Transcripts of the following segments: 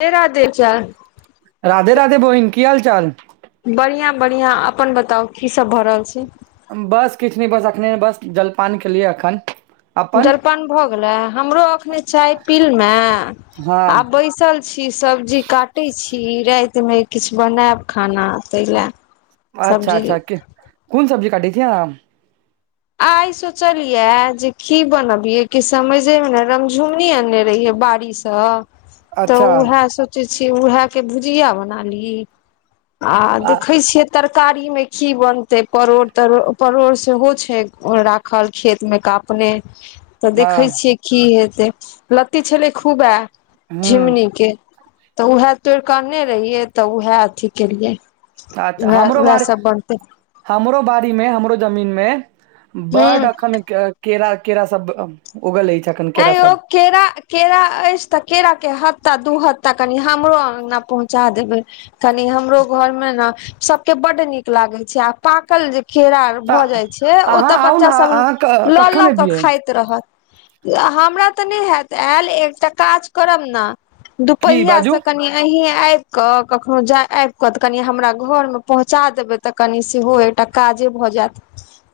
राधे राधे राधे राधे बोहिन की हाल चाल बढ़ियां बढ़ियां अपन बताउ की सब भऽ रहल छै बस किछु नहि बस एखने बस जलपान केलिए एखन जलपान भऽ गेलै हमरो अखने चाय पीलू हें हँ आब बैसल छी सब्जी काटैत छी रातिमे किछु बनायब खाना ताहिलए अच्छा सब्जी अच्छा के कोन सब्जी काटै छे आइ सोचलिये जे की बनबिये कि समझे मे ने रमझुमनी आने रहिये बारिश तऽ अच्छा उएह सोचै छियै उएह के भुजिया बना ली आ देखैत छियै तरकारी मे की बनते परोड़ तोड़ परोड़ सेहो छै राखल खेत मे का अपने तऽ देखै हँ छीयै की हेतै लत्ती छलै खूब हूँ झिंगुनी के तऽ उएह तोड़िकऽने रहियै तऽ उएह अथी केलियै अच्छा हमरो वैहे बारी सब बनतै हमरो बाारी मे हमरो जमीन मे हूँ बड्ड अखन केरा केरा सब उगल अछि अखन ऐं केरा यौ सब केरा केरा अछि तऽ केराक के हत्ता दू हत्ता कनि हमरो अंगना पहुँचा देबै कनी हमरो घर मे ने सबके बड्ड नीक लागै छै आ पाकल जे केरा भऽ तऽ जाइ छै ओ अहाँ तऽ आउ ने बच्चा सब अहाँ क- लऽ कखन लऽ के एबियै खाइत रहत हमरा तऽ नहि होयत आयल एकटा काज करब ने की दुपहिया सँ बाजू कनी अहीं आबि कऽ कखनोहु जा आबि कऽ तऽ कनि हमरा घरमे पहुँचा देबै तऽ कनि सेहो एकटा काजे भऽ जायत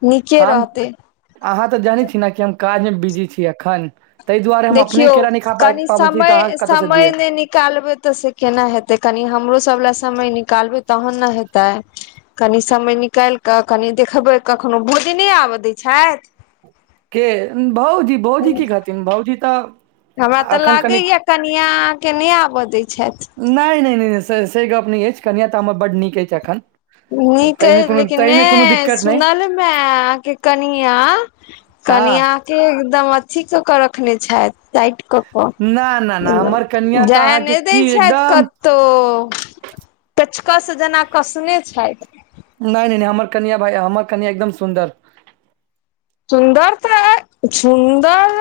[unintelligible] हम रहतै अहाँ तऽ जानै छी ने कि हम काजमे बिजी छीिय एखन ताहि दुआरे हम अपने देखियौ केरा न खा पा कनि पाबै छी त समय अहाँके कतय से समय दिये नहि निकालबै तऽ से केना हेतै कनि हमरो सब लए समय निकालबै तहन ने हेतै कनि समय निकालि कऽ कनि देखबै कखनो भोजने आबय दै छथि के भउजी भउजी की कहथिन भउजी तऽ हमरा तऽ एखन कनि लागैया कनिया के नहि आबऽ दय छथि नहि नहि नहि नहि से गप नहि अछि कनि तऽ हमर बड्ड नीक अछि एखन नीक ताहिमे कोनो लेकिन ताहिमे कोनो नहि दिक्कत नहि सुनलमे अहके कनि आ हाँ के एकदम अथी क के रखने छथि टाईट कऽ ना ना ना हमर कऽ कनिया तऽ जाय अहाँके नहि दै की छथि एकदम कतो पेचकस सँ जेना कसने छथि नहि नहि नहि हमर कन्य भाइ हमर कनिया एकदम सुन्दर सुन्दर तऽ सुन्दर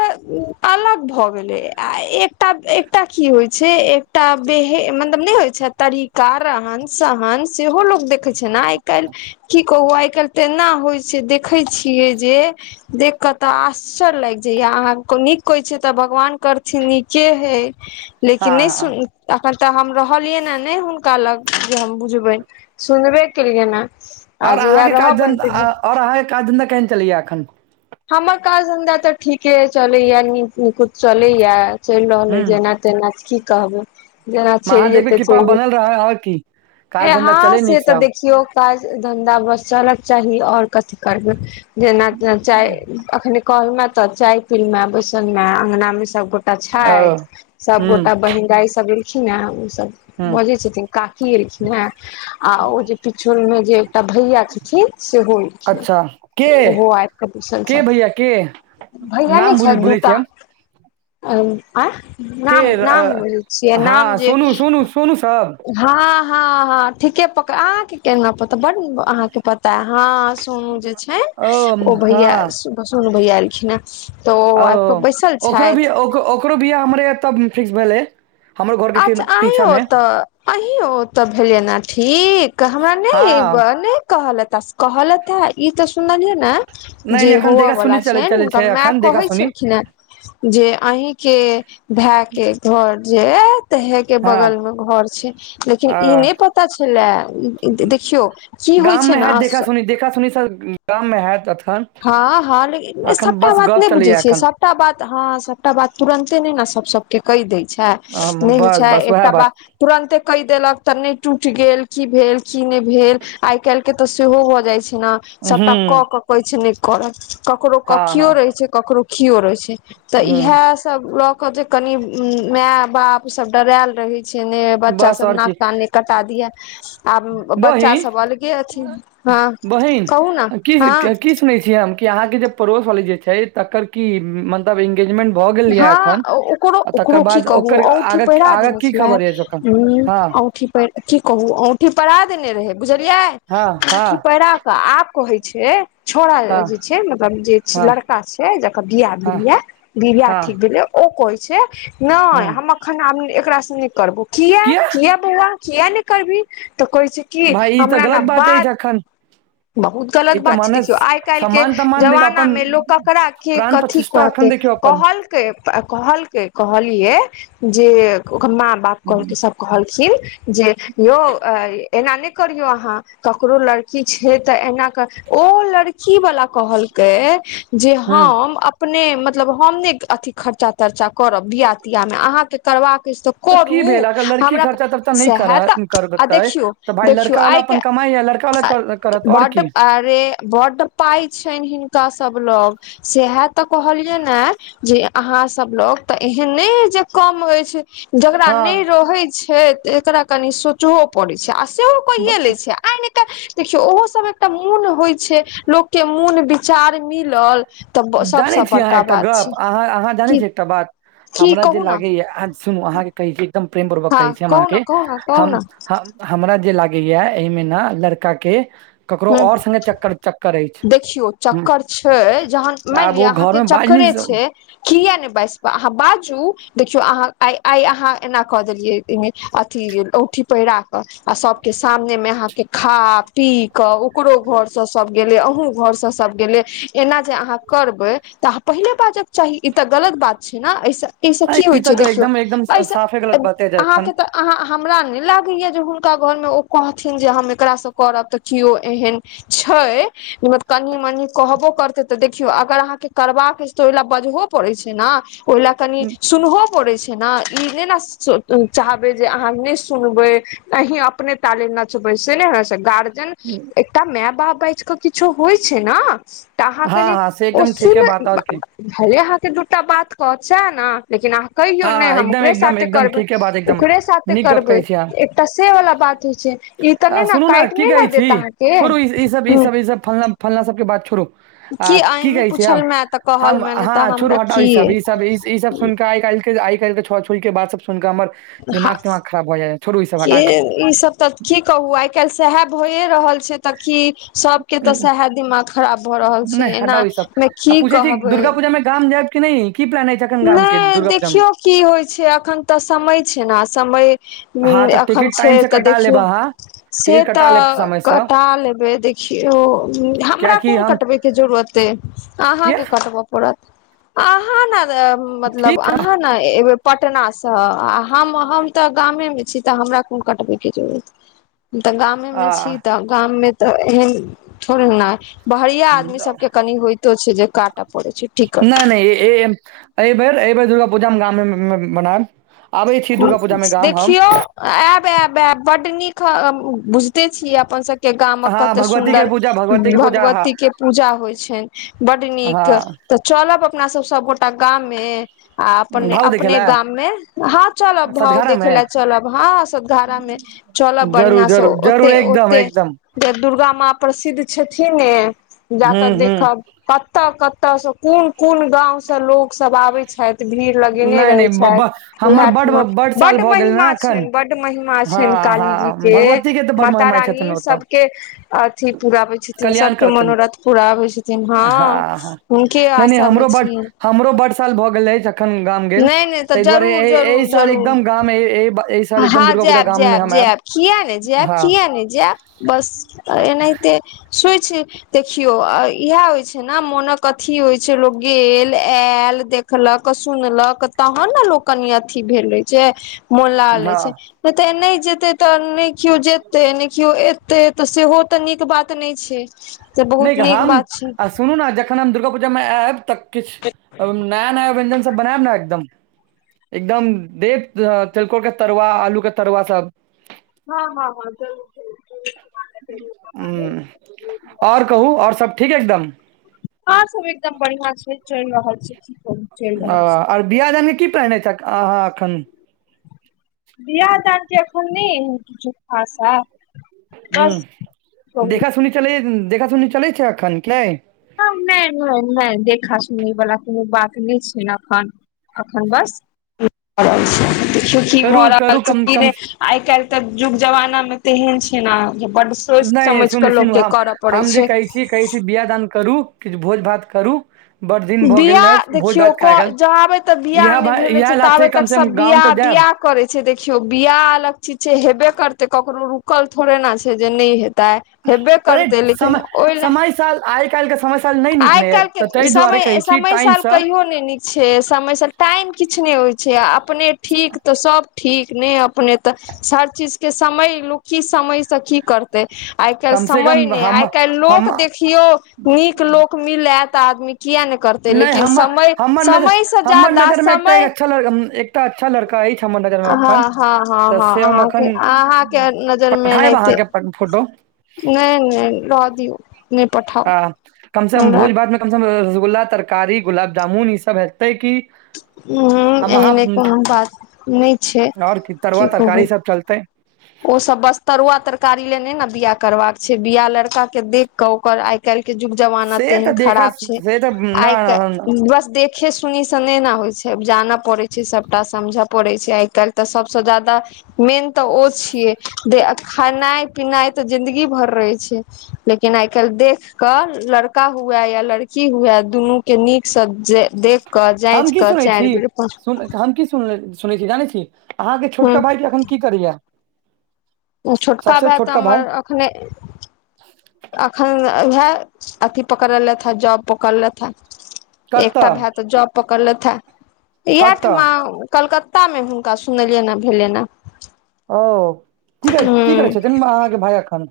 अलग भऽ गेलै आ एक एक एकटा की होइ छै एकटा बेहे मतलब नहि होइ छै तरीकान सहन सेहो लोकोग देखैत छै ने आइ काल्हि की कहू आइ काल्हि तेना होइ छै देखै छियै जे देख क तऽ आश्चर्य लागि जायया अहाँ नीक कहै छियै तऽ भगवान करथिन नीके हे हँ लेकिन नहि हँ सुन अखन तऽ हम रहलियै ने नहि हुनका लग जे हम बुझबै सुनबे केलियै ने आ आओर जहिया अहाँके काज रहबनि धन्धा त आओर अहाँके क धन्धा केह चलैा एखन हमर काज धन्धा तऽ ठीके चलैया नीक नुद चलैया चलि रहल अछि हूँ जेना तेना की कहबै जेना चलि महादेव के जेतै कृपा चलि बनल जेतै रहै आओर की ह काज धन्धा हँ चलै से नीक तऽ सँ देखियौ काज धंधा बस चलक चाही आओर कथि करब जेना तेना चाय अखने कहलमे तऽ चाय पी मे बसन मे अंगनाी सब त ओ छथि हूँ सबगोटा बहिनदाई सब एलखिन ओसभ हूँ बजै छथिन काकी एलखिन ह ओ जे पिछल मे जे एकटा भैया छथिन सेहोखिन अच्छा के ओहो आब कऽ बैसल के छथि भैया के भैय नहि नाम भूल छथि भूलै दूटा छियै हम आ के नाम नाम बुझैछियै नाम जे सोनु सब हँ हँ हँ ठीके प अहा के केना पता बड़ अहाँके पता हँ सोनू जे छै ओ भैया हँ सोनू भैआ एलखिन हेँ तो ओ आबि कें बैसल छथि ओकोरो बियाह हमरे ओतह फिक्स भेले हमरो घर के पीछा मे अहि ओतऽ भेलै ने ठीक हमरा नहि अब हँ ने कहल त कहलत है ई तऽ सुन्लीय है ने नहि नहि जे एखन होव देखा सुनी वला चलै छैन चलै छै हुनका माय एखन देखा कहै सुनी छलखिन हे जे अहीं के भाय के घर जात त हे के हँ बगल मे घर छै लेकिन अ ई नहि पता छले देखियौ की होइ गाम छै मे ने हैत देखा देखा सुनि सब कम हैत एखन हँ हँ लेकिन अखन सबटा बस बात गप नहि बुझै चलैया छियै एखन सब सबटा बात हँ सबटा बात तुरन्ते नहि ने सब सब के कहि दै छै नहि होइ बस छै बस उएह एकटा बात तुरन्ंते कहि देलक तऽ नहि टूटि गेल की भेल की नहि भेल आइ काल्हि के तऽ सेहो भऽ जाय छै ने हूँ सभटा कऽके कहै छै, नहि करब ककरो हँ कखनो हँ रहै छै, ककरो कहिओ रहै छै। तऽ हूँ इएहिसभ लऽ कऽ जे कनि माय बाप सभ डरायल रहैत छै ने। बच्चा बस सभ आओर की नाक कान नहि कटा दिए। आब बच्चा बहिन सभ अलगे अथि। हँ, बहिन कहू ने की हँ की कि अहाँके जे पड़ोस वाली छथि, तकर की मन्तव्य इ? गेजमेंट भऽ गेल यऽ हँ एखन, ओकरो आ तकर ओकरो की बाद कहू औँठी पहिरा ओकरा देने की छलै खबर यऽ? ह औँठी की कहू, औँठी पहिरा देने रहै बुझलियै, हँ हँ औँठी पहिरा। तऽ आब कहै छै। छोड़ा हँ जे छै, मतलब जे हँ लड़का छै, जकर बियाह हँ भेलै यऽ, बियाह हँ ठीक भेलै यऽ। ओ कहै छै, नहि, हूँ हम एखन एकरासँ नहि करब। कियै किएक बौआ, किएक नहि करबै? तऽ कहै छै की भाय ई तऽ हमरा गलत ने अछि बात। एखन बहुत गलत ई तऽ बात छै, माने देखियौ, आइ सम्मान काल्हिक तम्मान देखियौ अपन जमानामे लोक ककरा के प्राण कथी। प्रतिष्ठा एखन कहते देखियौ अपन कहलकै, कहलकै, कहलियै जे ओकर माँ बाप। कहलके हूँ सभ कहलखीन जे यौ, एना नहि करियौ, अहाँ ककरो लड़की छै तऽ एना कऽ। ओ लड़की वला कहलकै जे हम अपने मतलब हम नहि अथी, खर्चा तर्चा करब बिआ तिआमे अहाँके करबाक अछि तऽ। तऽ की करू भेल अगर लड़की हमरा खर्चा तर्चा तऽ नहि कर सएह तऽ आ करतै देखियौ तऽ, भाय लड़का वाला। अपन कमाइ या लड़का करत आओर बड की अरे बड पाय छै, हिनका सभ लग सेहा तऽ कहली यन है जे अहा सभ लोग तऽ एहन नहि जे कम होय छै। जकरा हँ नहि रहैत छै, एकरा कनि सोचबो पड़ैत छै आ सेहो। कऽ रहल छै आ देखियौ, ओहो सभ एकटा मन हो। छै, लोकके मन विचार मिलल तऽ जानै सबसँ बड़का बात छै की। बाद की हमरा जे कहू ने लागै या सुनू, अहाँके कहै छी, एकदम प्रेमपूर्वक हँ कहै छी हम कहू ने अहाँके कहू ने कहू हम ने हमरा जे लागैए, एहिमे ने लड़का के ककरो हूँ आओर सङ्गे चक्कर। चक्कर अछि देखियौ हम्म, चक्कर छै, जहन मानि आब लिअ ओ घर अहाँके मे बाज नहि चक्करे छै। किएक ने बाजि पऽ? अहाँ बाजू, देखियौ, अहाँ आइ एना कऽ देलियै। अथि, औँठी पहिरा कऽ, आ सभके सामनेमे अहाँके खा पी। कऽ ओकरो घरसँ सब गेलै, अहूँ घरसँ सभ गेलै, एना जे अहाँ करबै तऽ पहिने बाजऽ के चाही, ई तऽ गलत बात छै ने एहिसँ। एहिसँ की होइ ई छै, तऽ देखियौ, एकदम एकदम एहिसँ साफे गलत बाते अहाँके जखन तऽ। अहाँ हमरा नहि लागैए जे हुनका घरमे ओ कहथिन जे हम एकरा करब तऽ। केओ एहन छै। कनि मनि कहबो करतै तऽ, देखियौ, अगर अहाँके करबाक अछि तऽ ओहि लऽए बजहो पड़ै छै ने। ओइ लए कनि सुनहो पड़ै छै। ने, ई नहि ने चाहबै जे अहाँ नहि सुनबै। अहीं अपने तऽ ताले नचबै से ने है सेगार्। हू तऽ माय बाप बाजि कऽ किछो होइ छै ने, तऽ अहाँ हँ कनि हँ से ओ एकदम सुन। ठीके बात आओर की भले अहाँके दूटा बात कहत सेहे ने लेकिन अह कहियौ नहि, हँ हम एकदम ओकरे एकदम साथे एकदम करबै, ठीके बात एकदम ओकरे साथे नीक गप करबै, कहै छी अहाँ एकटा सेबला बात होइ छै। ई तऽ नहि आ ने, सुनू काटि की नै कहै देत अहाँके ह। फल्ला फल्ला सभके बात छोडु आ की अहीं कहै छी हम? पूछल मे तऽ कहल हम मे नहि तऽ हँ, हमरा छोड़ू, हटाउ ई की सभ, ई सभ सुनि कऽ आइ काल्हि। आइ काल्हिक छोड़ा छोड़ी सभके बात सुनि कऽ हमर दिमाग तिमाग खराब भऽ जाइए। क ई सब तऽ की कहू आइ काइल सएहे भइए रहल छै तऽ की सबके तऽ न- सएह दिमाग खराब भऽ रहल छै नहि एना हटाउ ई सब मे आ की पूछै छी कहबै दुर्गा पूजा मे गाम जायब कि नहि क प्लान हइ अइछ एखन गाम के नहि दुर्गा पूजा मे देखियौ की होइ छै अखन तऽ समय छै ने समय हुँ हँ तऽ एखन टिकट छै टाइम से तऽ कटा लेब देखियौ अहाँ से टिकट कटा लेब तऽ समय सँ कटा लेबै देखियौ हमरा कियाकि कोन हम कटबै के जरूरत अहाँ किया कें कटब परत अहाँ ने ठीक मतलब छै अहाँ ने एबै पटना से आ हम तऽ गामे मे छी तऽ हमरा कोन कटबे के जरूरत तऽ गामेमे छी आ तऽ गाममे तऽ एहन थोड़ ना बहरीया आदमी सब के कनि होयतो छै जे काट पड़ै छै टिकट नहि नहि एहि बेर एहि बेर दुर्गा पूजामे गाममे बनायब आबै छी दुर्गा पूजा मे गाम हम देखियौ आयब आयब आयब बड नीक बुझिते छी अपन सबके गामक हँ कते भगवती के सुन्दर पूजा के पूजा ह भगवती के पूजा होइ छैन बड नीक हँ चलब अपना सब सबगोटा गाम मे आ अपने भाव देखे अपने लए गाम मे ह चलब भाव सतघारा मे देखे लए चलब हँ सद्घघारा मे चलबऽ जरूर बढ़िआंसँ जरूर जरूर ओते एकदम ओते एकदम जे दुर्गा माँ प्रसिद्ध छथिन ने हू जाकऽ हू देखब कतऽ कतयसँ कोन कोन गाँंव से लोक सब आबै छैथ भीड़ लगेने नहि रहै नहि ब छैथ ब, हमर उएह बड ह साल बड भऽ गेल महिमा ने एखन छैन बड महिमा छैन हँ काली जी हँ के भगवती तऽ बड माता महिमा रानी छथिन ओतऽ सब के अथि पूराबै छथिन कल्याण सबके करतन मनोरथ पूराबै छथिन हँ हुनके नहि नहि आशा मे हमरो बड छिय हमरो बड साल भऽ गेल अछि अखन गाम गेल नहि नहि तऽ ताहि दुआरे जरूर एहिएहि जरूर साल जरूर एकदम गाम साल एकदम हँ दुर्गा पूजा जायब गाम मे जायब हम आयब जायब किया ने जेब हँ किया नहि जाब बस एनहिते सुइ छ देखियौ इएह होइ छै ने मोनक अथी होइ छै लोक गेल आयल देखलक सुनलक तहन ने लोक कनि अथी भेल रहै छै मो लला लै हँ छै नहि ते नहि जेते तऽ ने केओ जेते ने केओ एते तऽ सेहो ते नीक बात नहि छै [inaudible] नहि नीक हम बात छै आ सुनू ने जखन हम दुर्गा पूजा मे आयब तऽ किछु नया नया व्यंजन बनायब ने एकदम एकदम देब तिलकोर के तरुआ आलू के तरुआ सब हँ हँ हँ जरूर जर हूं आओर कहू आओर सब ठीक एकदम आ सब एकदम बढ़ियां छै चलि रहल छै चलि आ रहल छै आर बियाह दान के की प्लान अछि अहाँ एखन बिहा दानके एखन ने किछु खास बस हुँ देखा सुनि चल देखा सुनी चलै छै एखन के नहि नहि नहि देखा सुनि वलाा कोनो बात नहि छै एखन अखन बस भ रहल छै देखियौ की भऽ करू करू रहल छै कम कि कम आइ काल्हि तऽ युग जमाना में तेहन छै ने जे बड सोचि नहि समझ सुनू कऽ लोक सुनू के हम करऽ पड़ै हम जे छै कहै छी कहै छै बियाह दान करू किछु भोज भात करू बड दिन भऽ गेल बिआह रहै भोज देखियौ भात क खा गेल ज आबे तक बिआह इएह नहि भा भेलै इएह छै लाथे ताबे कम तक से कम सब गाँव बिआह तऽ जायब बिआह करै छै देखियौ बियाह अलग चीज छै हेबे करते ककरो रुकल थोड़े ने छै जे नहि हेतै तऽ हेबे पर करतै लेकिन समय ओहि लए समय साल आइ काल्हि समस्या आइ काल्हि के समय समय टाइम साल सँ कहियो ने नीक छै समय साल टाइम किछु ने होइ छै छै आ अपने ठीक तऽ सब ठीक ने अपने तऽ हर चीज के समय लो की समय से की करत आइ काल्हि कम से समय कम नहि हम आइ काल्हि लोक हम देख केओ नीक लोक मिले तऽ आदमी किया ने करतै नहि लेकिन हमर समय समयसँ ज्यादा समय अच्छ एकटा अच्छा लड़का अछि हमर नजर मे हँ अखन हँ हँ तऽ हँ से हम अहाँके अखन अहाँके नजर मे पठायब एनाहिते अहाँके फोटो नहि नहि रह दियौ नहि पठाउ हँ कम से कम हमरा भोज भातमे कम से कम रसगुल्ला तरकारी गुलाबजामुन ई सब हतै की [inaudible] उंम्म एहने कोनो बात नहि छै आओर तरुआ की तरकारी कहु सब चलतै ओसभ बस तरुआ तरकारी ले नै ने बियाह करबाक छै बियाह लड़का के देख कऽ ओकर आ आइ काल्हि के जुग जमाना से तेहन तऽ देखऽ खराब छै से तऽ ना आइ ना ना। बस देख देखें सुनीसँ नहि ने होइत छै जानय पड़ैत छै सभटा समझय पड़ैत छै आइ काल्हि तऽ सभसँ ज्यादा मेन तऽ ओ छियै जे खेनाइ पिनाइ तऽ जिंदगी भर रहै छै लेकिन आइ काल्हि देख कऽ लड़का हुए या लड़की हुए दुनू के नीकसँ जे देख कऽ हम जाँचि की कऽ सुनै छी चारि बेर पाँच सुन हम की सुन सुनै छी जानै छी अहाँ के ह छोटका भाईजी अखन की करैया छोटका भाय तऽ हमर अखने एखन उएह अथि पकड़ लेथ हे जॉब पकड़ लेथि हेँ एकटा कतऽ भाई तऽ जब पकड़लथ कतऽ इहेठमा कलकत्ता मे हुनका सुनलिए यै भेलन्हि अ ओ की कर की करै छथिन अहाँके भाइ एखन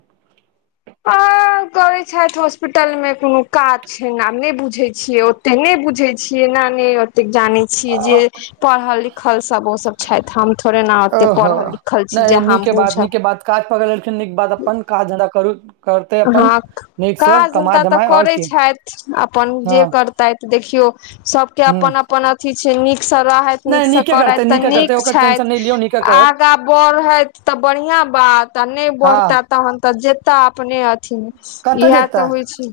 हँ [inaudible] करे छथि हॉस्पिटल मे कोनो काज छै आब नहि बुझे छियै ओते नहि बुझे छियै नऽ नहि ओतेक जानै छियै जे पढ़ल लिखल सभ ओसभ छथि हम थोड़े ने ओतेक ओहो पढ़ल लिखल छी नहि जे हम नीके बात बूझब नीके बात काज पकड़ लेलखिन्ह नीक बात छै अपन काज धंधा करू करतै अपन हँ नीकसँ काज कमा धंधा तऽ धमाय आओर करैत की छथि अपन जे हँ कर तऽ देखियो सब के ह अपन अपन अथी छै निक से रह नहि नीकसँ नीके करथि करतै तऽ नीके करतै नीक ओकर टेंशन नहि छथि लियौ नीके करत आगाँ बढ़ैत तऽ बढ़िआँ बात आ नहि हँ बढ़ता तहन तऽ जेताह अपने अथीमे कतऽ इएह तऽ जेतै होइ छै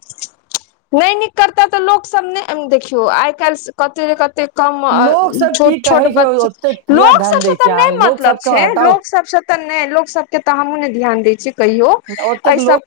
नहि नीक करताे तऽ लोक सब नहि देखियो आइ काल्हि कते ने कते कम लोक सब की छोट छोट कहै छै बच्चा ओते किया लोक ध्यान दै सबसँ तऽ छै अहाँ नहि लोक मतलब सबके छै हटाउ लोक सबसँ तऽ नहि लोक सब के तऽ हमूँ ने ध्यान दय छीयै कहियो ओतेक एहि सब लोग